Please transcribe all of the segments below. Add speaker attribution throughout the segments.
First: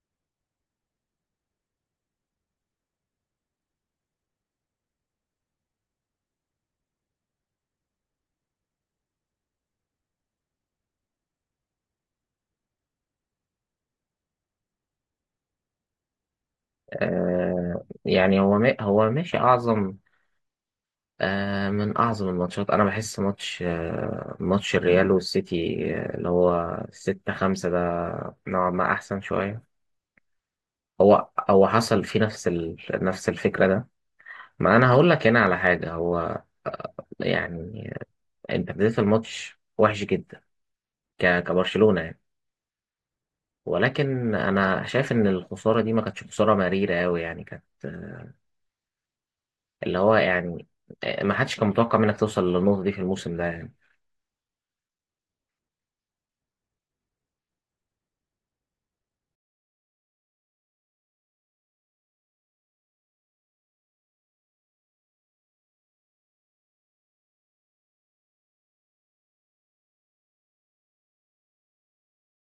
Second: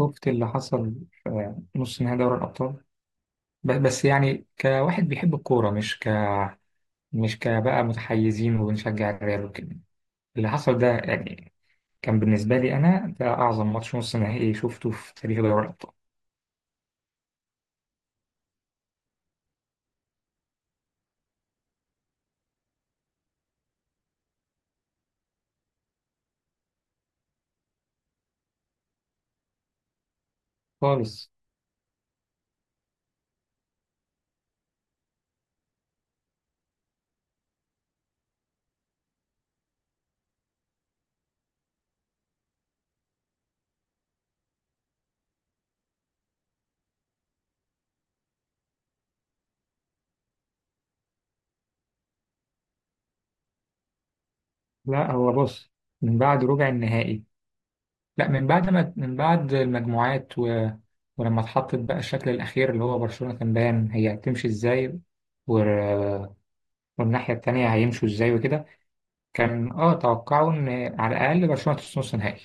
Speaker 1: شفت اللي حصل في نص نهائي دوري الأبطال؟ بس يعني كواحد بيحب الكورة، مش كبقى متحيزين وبنشجع الريال وكده. اللي حصل ده يعني كان بالنسبة لي أنا ده أعظم ماتش نص نهائي شفته في تاريخ دوري الأبطال
Speaker 2: هو هو ماشي أعظم، من أعظم الماتشات. أنا بحس ماتش الريال والسيتي، اللي هو ستة خمسة ده. نوعا ما أحسن شوية.
Speaker 1: خالص.
Speaker 2: هو حصل فيه نفس الفكرة ده. ما أنا هقول لك هنا على حاجة. هو، آه، يعني انت بديت الماتش وحش جدا، كبرشلونة يعني. ولكن انا شايف ان الخسارة دي ما كانتش خسارة مريرة قوي، يعني كانت، اللي هو يعني آه، ما حدش كان متوقع منك توصل للنقطة دي في الموسم ده يعني.
Speaker 1: لا، هو بص، من بعد ربع النهائي، لا، من بعد ما من بعد المجموعات، و... ولما اتحطت بقى الشكل الأخير اللي هو برشلونة كان باين هي هتمشي إزاي، و... والناحية التانية هيمشوا إزاي وكده. كان توقعوا ان على الاقل برشلونه توصل نص نهائي.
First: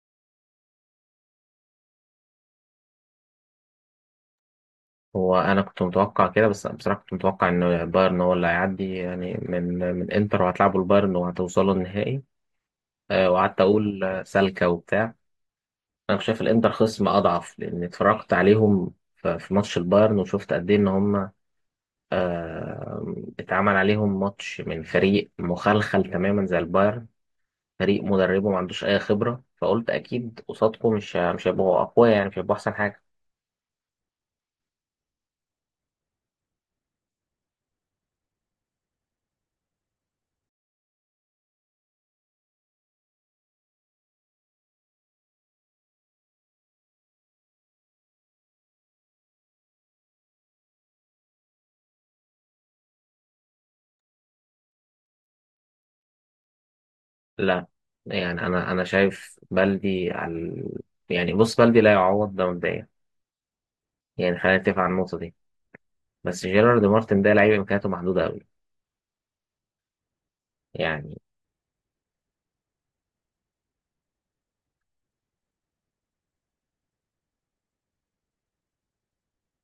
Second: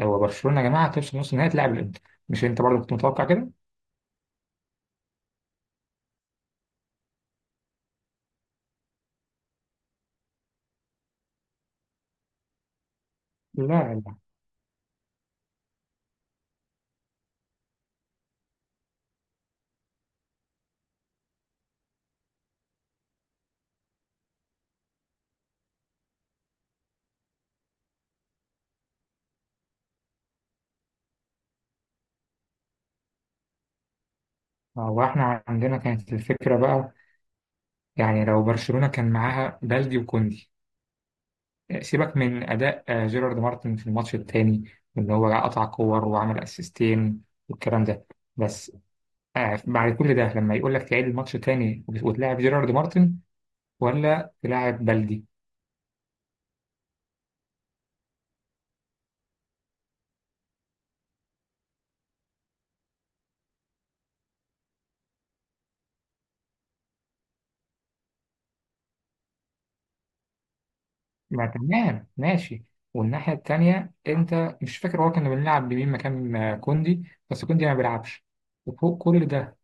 Speaker 1: هو برشلونه يا جماعه توصل نص نهائي تلعب الانتر. مش انت برضه كنت متوقع كده؟
Speaker 2: هو أنا كنت متوقع كده، بس بصراحة كنت متوقع إن بايرن هو اللي هيعدي، يعني من إنتر، وهتلعبوا البايرن وهتوصلوا النهائي. وقعدت
Speaker 1: لا،
Speaker 2: أقول،
Speaker 1: لا.
Speaker 2: سالكة وبتاع. أنا شايف الإنتر خصم أضعف، لأن اتفرجت عليهم في ماتش البايرن، وشفت قد إيه إن هم، آه، اتعمل عليهم ماتش من فريق مخلخل تماما زي البايرن. فريق مدربه ما عندوش أي خبرة، فقلت أكيد قصادكم مش هيبقوا أقوياء، يعني مش هيبقوا أحسن حاجة.
Speaker 1: هو احنا عندنا كانت الفكره بقى، يعني لو برشلونه كان معاها بلدي وكوندي. سيبك من اداء جيرارد مارتن في الماتش التاني، ان هو قطع كور وعمل اسيستين والكلام ده. بس بعد كل ده لما يقول لك تعيد الماتش تاني وتلاعب جيرارد مارتن ولا تلاعب بلدي.
Speaker 2: لا، يعني انا شايف بلدي على، يعني بص بلدي لا يعوض ده مبدئيا. يعني خلينا نتفق على النقطه دي. بس جيرارد مارتن ده لعيب امكانياته محدوده قوي يعني.
Speaker 1: ما تمام، ماشي. والناحية التانية أنت مش فاكر هو كنا بنلعب بمين مكان كوندي؟ بس كوندي ما بيلعبش، وفوق كل ده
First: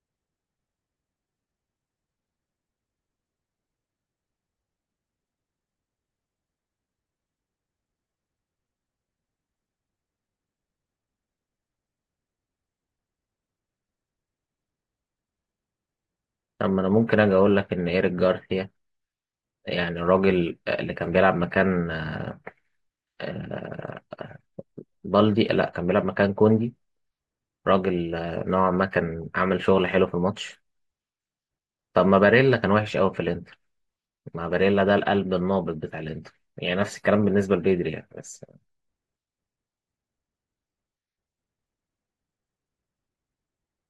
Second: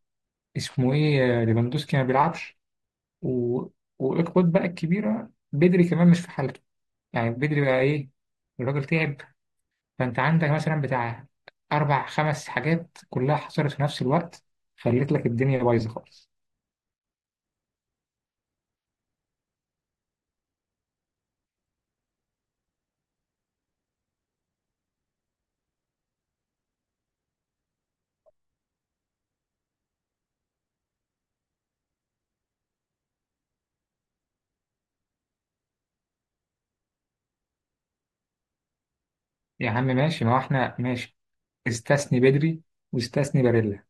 Speaker 1: اسمه إيه ليفاندوسكي ما بيلعبش، و... والإقباط بقى الكبيرة بدري كمان مش في حالته. يعني بدري بقى إيه؟ الراجل تعب. فأنت عندك مثلا بتاع أربع خمس حاجات كلها حصلت في نفس الوقت، خلت لك الدنيا بايظة خالص.
Speaker 2: اما انا ممكن اجي اقول لك ان ايريك جارثيا، يعني الراجل اللي كان بيلعب مكان آه، بالدي لا، كان بيلعب مكان كوندي. راجل، نوعا ما كان عامل شغل حلو في الماتش. طب ما باريلا كان وحش قوي في الانتر. ما باريلا ده القلب النابض بتاع الانتر، يعني نفس الكلام بالنسبه لبيدري يعني بس.
Speaker 1: يا عم ماشي، ما هو إحنا ماشي. استثني بدري واستثني باريلا.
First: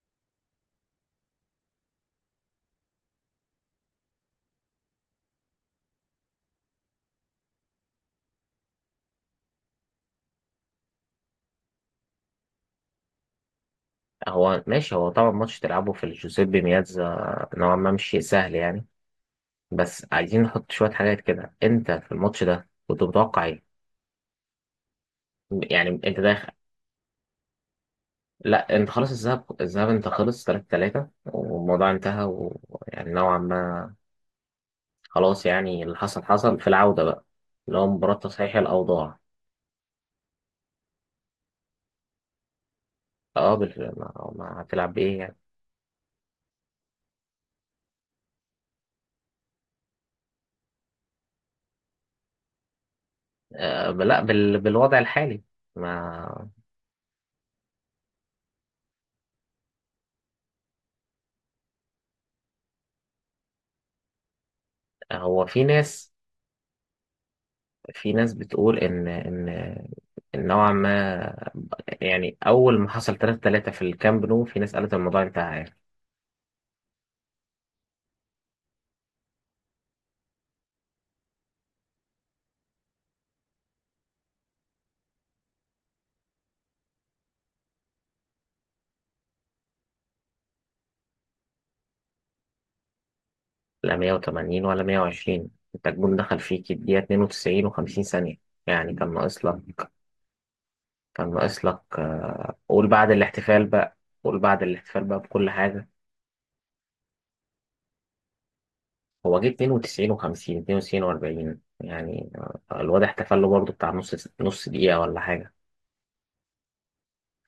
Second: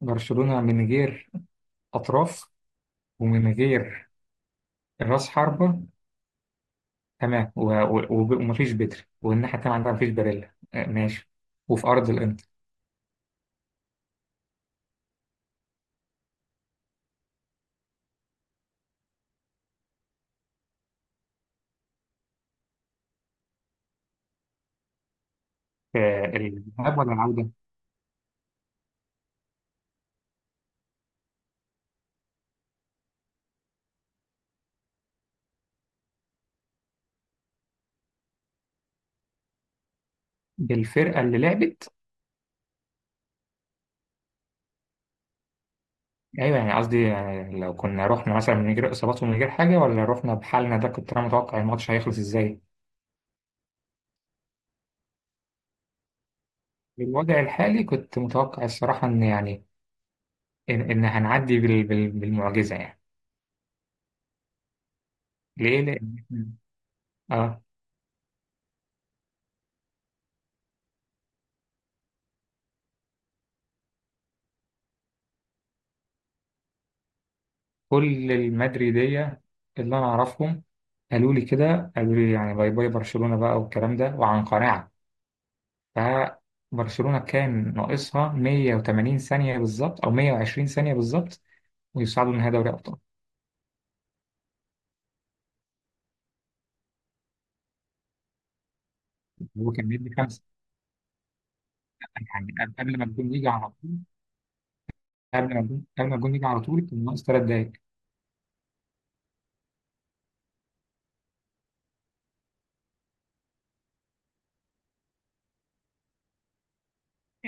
Speaker 1: برشلونة من غير أطراف ومن غير راس حربة، تمام، ومفيش بتر، والناحية التانية عندها مفيش باريلا، ماشي، وفي أرض الإنتر.
Speaker 2: هو ماشي. هو طبعا ماتش تلعبه في الجوزيبي مياتزا نوعا ما مش شيء سهل يعني. بس عايزين نحط شوية حاجات كده. انت في الماتش ده كنت متوقع ايه؟ يعني انت داخل.
Speaker 1: الذهاب ولا العودة؟
Speaker 2: لا انت خلاص، الذهاب انت خلص 3-3 والموضوع انتهى، ويعني نوعا ما خلاص. يعني اللي حصل حصل في العودة بقى، اللي هو مباراة تصحيح الأوضاع.
Speaker 1: بالفرقة اللي لعبت.
Speaker 2: اه، ما هتلعب بإيه يعني؟
Speaker 1: أيوة، يعني قصدي يعني لو كنا رحنا مثلا من غير إصابات ومن غير حاجة، ولا رحنا بحالنا ده، كنت أنا متوقع الماتش هيخلص إزاي؟
Speaker 2: لا، بالوضع الحالي. ما
Speaker 1: بالوضع الحالي كنت متوقع الصراحة إن يعني إن هنعدي بالمعجزة يعني.
Speaker 2: هو في
Speaker 1: ليه؟ لأن
Speaker 2: ناس
Speaker 1: إحنا- آه
Speaker 2: في ناس بتقول ان ان إن نوعا ما، يعني اول ما حصل 3-3 في الكامب نو، في ناس قالت الموضوع انتهى يعني.
Speaker 1: كل المدريدية اللي أنا أعرفهم قالوا لي كده، قالوا لي يعني باي باي برشلونة بقى والكلام ده، وعن قناعة. فبرشلونة كان ناقصها 180 ثانية بالظبط أو 120 ثانية بالظبط ويصعدوا لنهائي دوري أبطال.
Speaker 2: لا 180 ولا 120، انت الجون دخل فيك الدقيقه 92 و50 ثانيه. يعني كان ناقص
Speaker 1: هو كان
Speaker 2: لك.
Speaker 1: مدي خمسة،
Speaker 2: كان ناقص لك.
Speaker 1: يعني
Speaker 2: قول
Speaker 1: قبل ما
Speaker 2: بعد
Speaker 1: الجون يجي
Speaker 2: الاحتفال
Speaker 1: على
Speaker 2: بقى.
Speaker 1: طول.
Speaker 2: قول بعد الاحتفال بقى بكل
Speaker 1: قبل ما الجون
Speaker 2: حاجه.
Speaker 1: قبل ما الجون يجي على طول كان ناقص 3 دقايق.
Speaker 2: هو جه 92 و50، 92 و40 يعني. الواد احتفل له برضه بتاع نص نص دقيقه ولا حاجه.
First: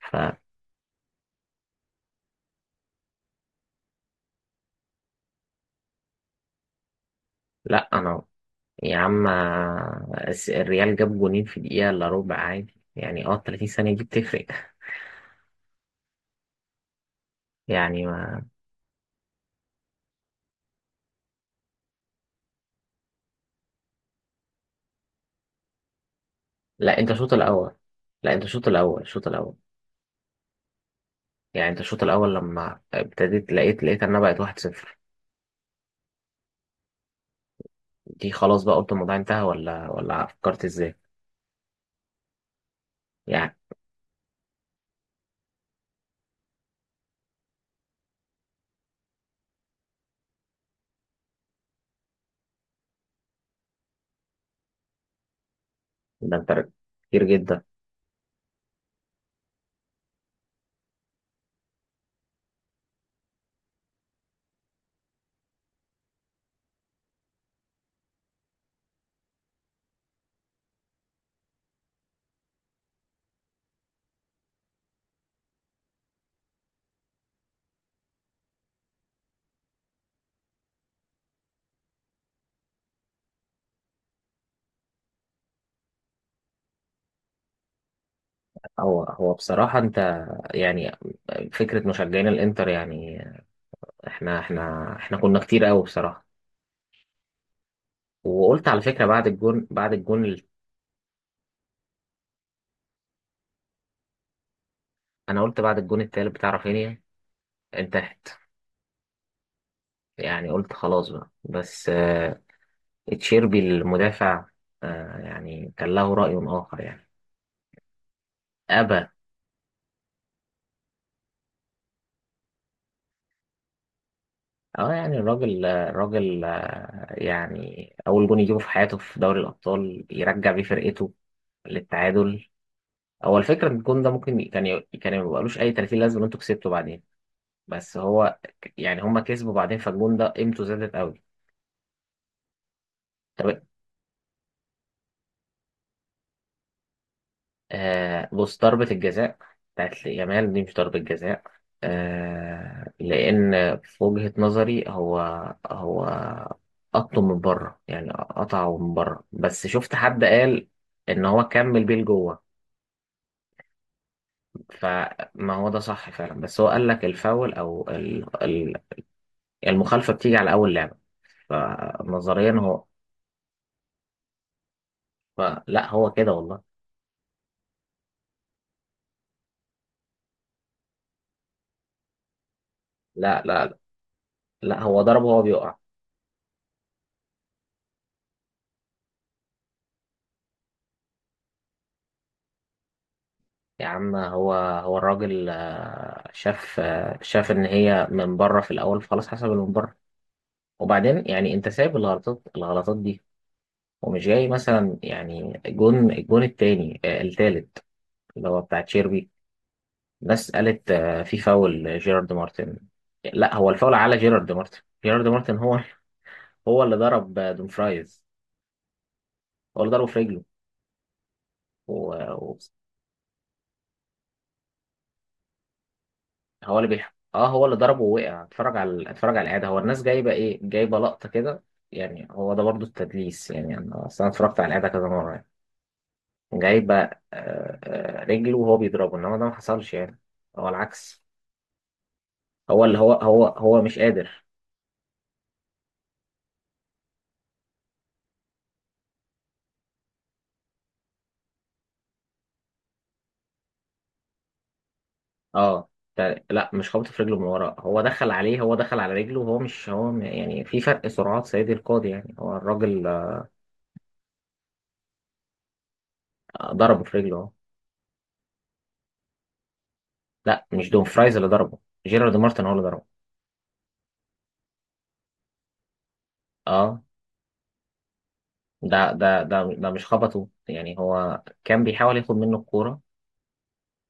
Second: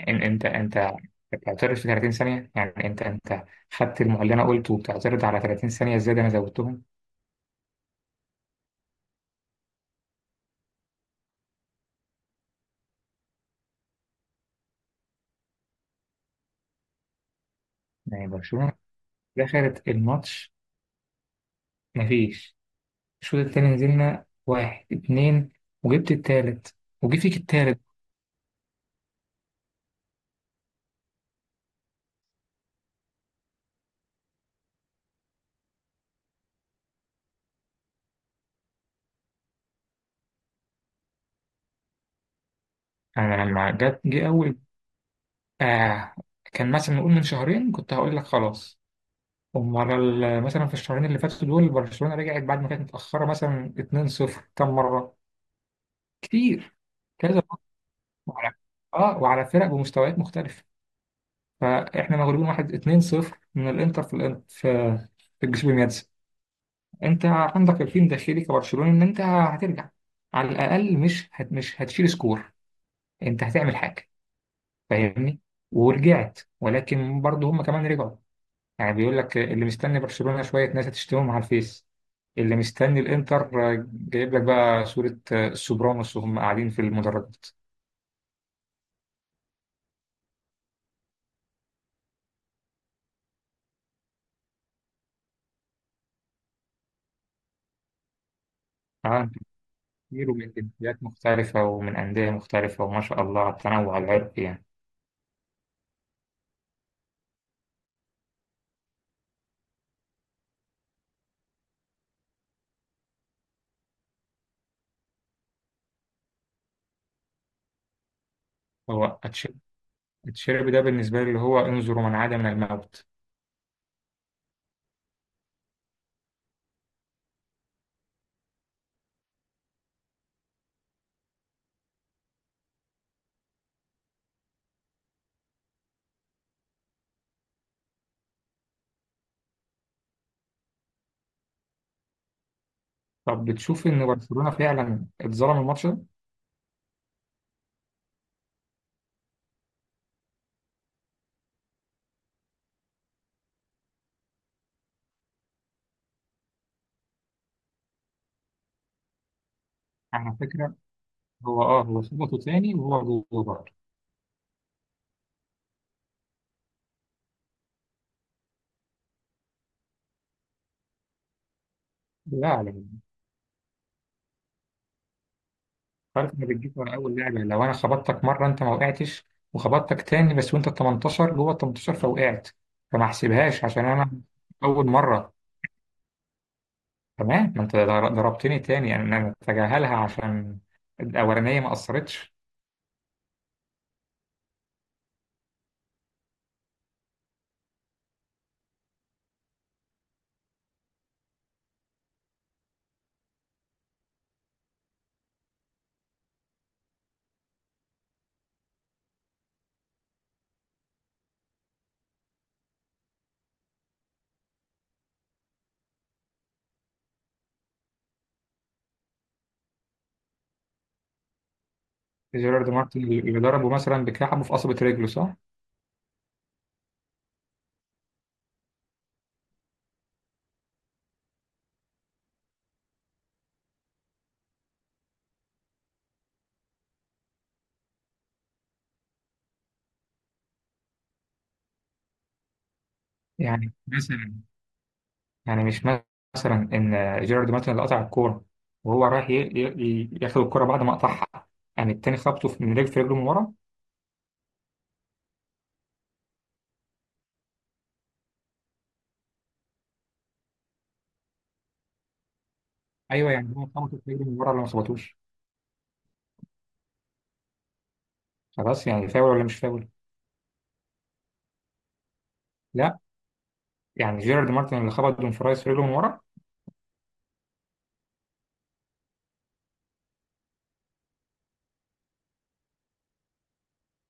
Speaker 1: إن- أنت أنت بتعترض في 30 ثانية، يعني أنت خدت المعلنة قلت وبتعترض على 30 ثانية زيادة، أنا زودتهم.
Speaker 2: انا، يا عم، الريال جاب جونين في دقيقة إلا ربع عادي، يعني اه 30 ثانية دي بتفرق يعني
Speaker 1: يعني
Speaker 2: ما...
Speaker 1: برشلونة دخلت الماتش، مفيش، الشوط التاني نزلنا واحد اتنين وجبت التالت
Speaker 2: لا انت
Speaker 1: وجي
Speaker 2: الشوط
Speaker 1: فيك
Speaker 2: الأول.
Speaker 1: التالت.
Speaker 2: لا انت الشوط الأول، الشوط الأول. يعني انت الشوط الأول لما ابتديت لقيت انها بقت 1-0. دي خلاص بقى، قلت الموضوع انتهى ولا فكرت ازاي؟
Speaker 1: أنا
Speaker 2: يعني
Speaker 1: لما جه أول آه كان مثلا نقول من شهرين كنت هقول لك خلاص. أمال؟ مثلا في الشهرين اللي فاتوا دول برشلونة رجعت بعد ما كانت متأخرة مثلا 2-0 كم مرة؟
Speaker 2: ده انت
Speaker 1: كتير،
Speaker 2: كتير
Speaker 1: كذا مرة،
Speaker 2: جدا.
Speaker 1: وعلى، اه وعلى فرق بمستويات مختلفة. فاحنا مغلوبين واحد، 2-0 من الانتر، في الانتر، في الجسوبيمياتس. انت عندك يقين داخلي كبرشلوني ان انت هترجع، على الاقل مش هتشيل سكور، انت هتعمل حاجه، فاهمني؟ ورجعت ولكن برضه هم كمان رجعوا. يعني بيقول لك اللي مستني برشلونه شويه ناس هتشتمهم على الفيس، اللي مستني الانتر جايب لك بقى صوره سوبرانوس وهم قاعدين في المدرجات.
Speaker 2: هو بصراحة انت يعني، فكرة مشجعين الانتر يعني، احنا كنا كتير قوي بصراحة. وقلت على فكرة بعد
Speaker 1: عالم
Speaker 2: الجون، بعد الجون.
Speaker 1: كتير ومن جنسيات مختلفه ومن انديه مختلفه، وما شاء الله على التنوع العرقي يعني.
Speaker 2: انا قلت بعد الجون التالت بتاع رافينيا انتهت يعني. قلت خلاص بقى، بس تشيربي المدافع يعني كان له رأي آخر يعني. أبى.
Speaker 1: هو أتش- اتشيربي ده بالنسبه لي اللي هو انظروا من عاد من الموت.
Speaker 2: اه، يعني الراجل، يعني أول جون يجيبه في حياته في دوري الأبطال، يرجع بيه فرقته للتعادل. هو الفكرة إن الجون ده ممكن كان ما بقالوش أي 30 لازمة إن أنتوا كسبتوا بعدين. بس هو يعني هما كسبوا بعدين، فالجون ده قيمته زادت قوي.
Speaker 1: طب
Speaker 2: طب،
Speaker 1: بتشوف ان برشلونه فعلا اتظلم الماتش ده؟
Speaker 2: بص، ضربة الجزاء بتاعت يامال دي مش ضربة جزاء. لأن في وجهة نظري هو قطه من بره، يعني قطعه من بره. بس شفت حد
Speaker 1: على
Speaker 2: قال
Speaker 1: فكره،
Speaker 2: إن هو كمل بيه
Speaker 1: هو خبطه
Speaker 2: لجوه.
Speaker 1: تاني وهو جوه برضه.
Speaker 2: فما هو ده صح فعلا، بس هو قال لك الفاول أو المخالفة بتيجي على أول لعبة.
Speaker 1: لا،
Speaker 2: فنظريا هو.
Speaker 1: على.
Speaker 2: لا، هو
Speaker 1: عارف
Speaker 2: كده
Speaker 1: انك
Speaker 2: والله.
Speaker 1: بتجيب ورا اول لعبه؟ لو انا خبطتك مره انت ما وقعتش، وخبطتك تاني بس وانت ال 18 جوه ال 18 فوقعت، فما
Speaker 2: لا،
Speaker 1: احسبهاش
Speaker 2: لا،
Speaker 1: عشان انا
Speaker 2: لا،
Speaker 1: اول
Speaker 2: هو ضربه
Speaker 1: مره.
Speaker 2: هو بيقع.
Speaker 1: تمام، ما انت ضربتني تاني، يعني انا اتجاهلها عشان الاولانيه ما اثرتش.
Speaker 2: يا عم، هو الراجل، شاف ان هي من بره في الاول. خلاص حسب اللي من بره. وبعدين يعني انت سايب الغلطات دي، ومش جاي مثلا، يعني الجون التاني، التالت، اللي هو بتاع تشيربي. الناس قالت في فاول جيرارد مارتن. لا، هو الفاول على جيرارد مارتن. جيرارد مارتن هو هو اللي ضرب دومفرايز، هو اللي ضربه في رجله.
Speaker 1: جيرارد مارتن اللي ضربه مثلا بكعبه في قصبة رجله، صح؟
Speaker 2: هو اللي بيح... اه هو اللي ضربه ووقع. اتفرج على الاعاده. هو الناس جايبه ايه؟ جايبه لقطه كده، يعني. هو ده برضو التدليس، يعني انا اصل انا اتفرجت على الاعاده كذا مره يعني. جايبه رجله وهو بيضربه، انما ده ما حصلش يعني. هو العكس. هو اللي هو هو
Speaker 1: يعني
Speaker 2: هو مش
Speaker 1: مثلا،
Speaker 2: قادر.
Speaker 1: يعني مش مثلا ان جيرارد مارتن اللي قطع الكوره وهو رايح ياخد الكوره بعد ما قطعها، يعني التاني خبطه في، من رجل، في رجله من ورا.
Speaker 2: اه، ف- لا، مش خبط في رجله من ورا. هو دخل عليه، هو دخل على رجله، وهو مش يعني في فرق سرعات سيدي القاضي يعني. هو الراجل
Speaker 1: ايوه، يعني هو خبطه في رجله من ورا ولا ما خبطوش؟
Speaker 2: ضربه في رجله اهو.
Speaker 1: خلاص، يعني فاول ولا مش فاول؟
Speaker 2: لا مش دومفرايز اللي ضربه، جيرارد مارتن هو اللي
Speaker 1: لا،
Speaker 2: ضربه.
Speaker 1: يعني جيرارد مارتن اللي خبط دون فرايز في رجله من ورا.
Speaker 2: اه، ده مش خبطه، يعني هو كان بيحاول ياخد منه الكورة،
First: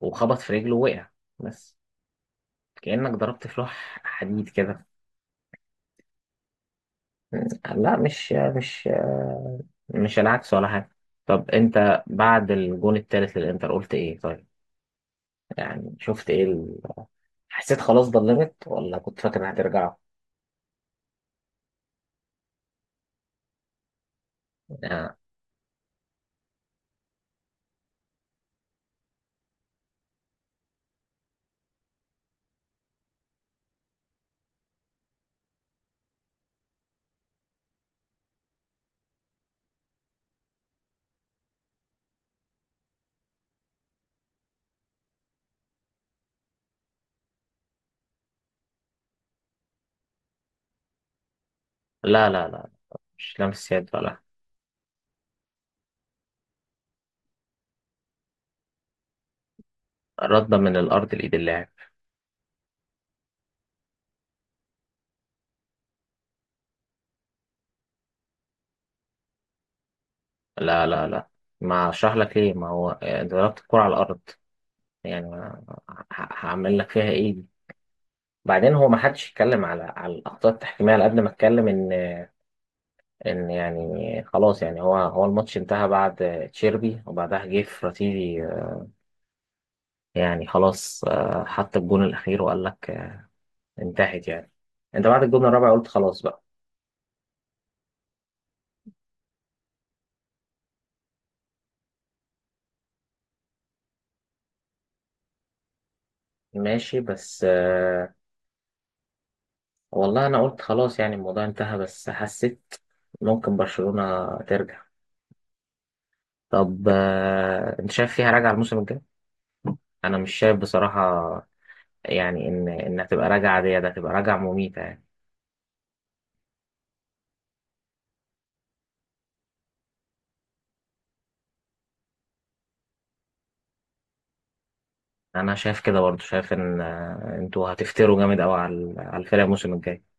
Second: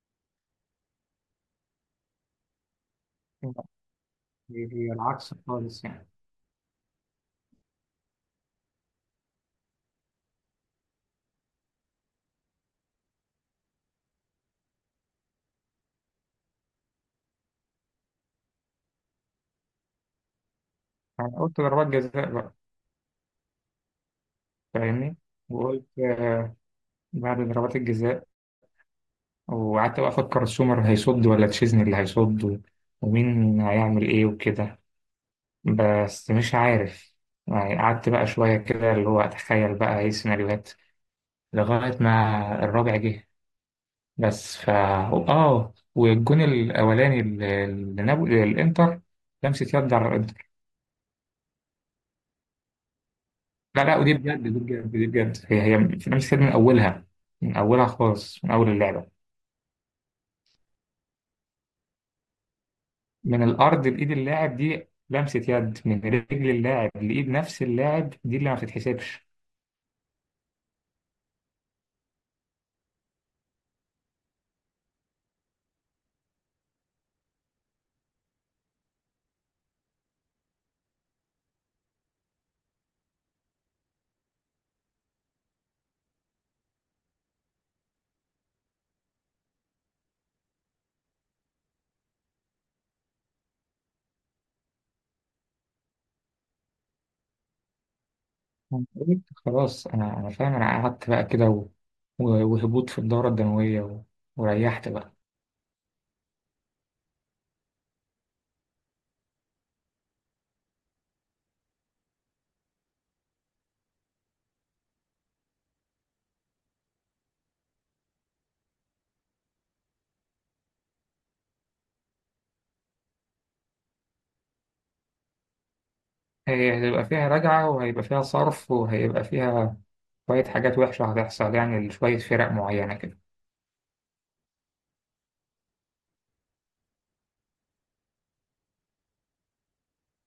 Speaker 2: وخبط في رجله ووقع بس. كأنك ضربت في
Speaker 1: لا،
Speaker 2: لوح حديد كده.
Speaker 1: هي العكس خالص يعني.
Speaker 2: لا، مش العكس ولا حاجة. طب انت بعد الجون التالت للانتر قلت ايه طيب؟ يعني شفت ايه حسيت خلاص ضلمت، ولا كنت فاكر هترجعوا؟
Speaker 1: انا قلت ضربات جزاء بقى، فاهمني؟
Speaker 2: آه.
Speaker 1: وقلت بعد ضربات الجزاء، وقعدت بقى افكر سومر هيصد ولا تشيزني اللي هيصد، ومين هيعمل ايه وكده، بس مش عارف. يعني قعدت بقى شوية كده اللي هو أتخيل بقى إيه السيناريوهات لغاية ما الرابع جه. بس فا آه والجون الأولاني اللي نابولي الإنتر، لمسة يد على الإنتر.
Speaker 2: لا، لا، لا، مش لامس
Speaker 1: لا،
Speaker 2: يد
Speaker 1: لا، ودي
Speaker 2: ولا.
Speaker 1: بجد، دي بجد، دي بجد، هي لمسة يد من أولها، من أولها خالص، من أول اللعبة.
Speaker 2: ردة من الارض لايد اللاعب.
Speaker 1: من الأرض لإيد اللاعب دي لمسة يد من رجل اللاعب لإيد نفس اللاعب، دي اللي ما بتتحسبش.
Speaker 2: لا، لا، لا، ما اشرح لك ليه. ما هو ضربت الكرة على الارض. يعني ه- هعمل لك فيها ايه دي؟ بعدين، هو ما حدش يتكلم على الاخطاء التحكيميه على قد ما اتكلم ان، يعني خلاص. يعني هو الماتش انتهى بعد تشيربي، وبعدها جه فراتيلي. يعني خلاص، حط الجون الاخير وقال لك انتهت يعني. انت بعد الجون الرابع قلت خلاص بقى.
Speaker 1: قلت خلاص، انا فاهم، انا قعدت بقى كده، و... وهبوط في الدورة الدموية، و... وريحت بقى.
Speaker 2: ماشي. بس والله انا قلت خلاص يعني الموضوع انتهى، بس حسيت ممكن برشلونه ترجع. طب، انت شايف فيها راجعه الموسم الجاي؟ انا مش شايف بصراحه. يعني ان انها تبقى راجعه دي، ده تبقى راجعه مميته يعني.
Speaker 1: هي هيبقى فيها رجعة، وهيبقى فيها صرف، وهيبقى فيها شوية حاجات وحشة هتحصل يعني لشوية فرق معينة كده.
Speaker 2: انا شايف كده برضو، شايف ان انتوا هتفتروا جامد قوي على الفرقه الموسم الجاي.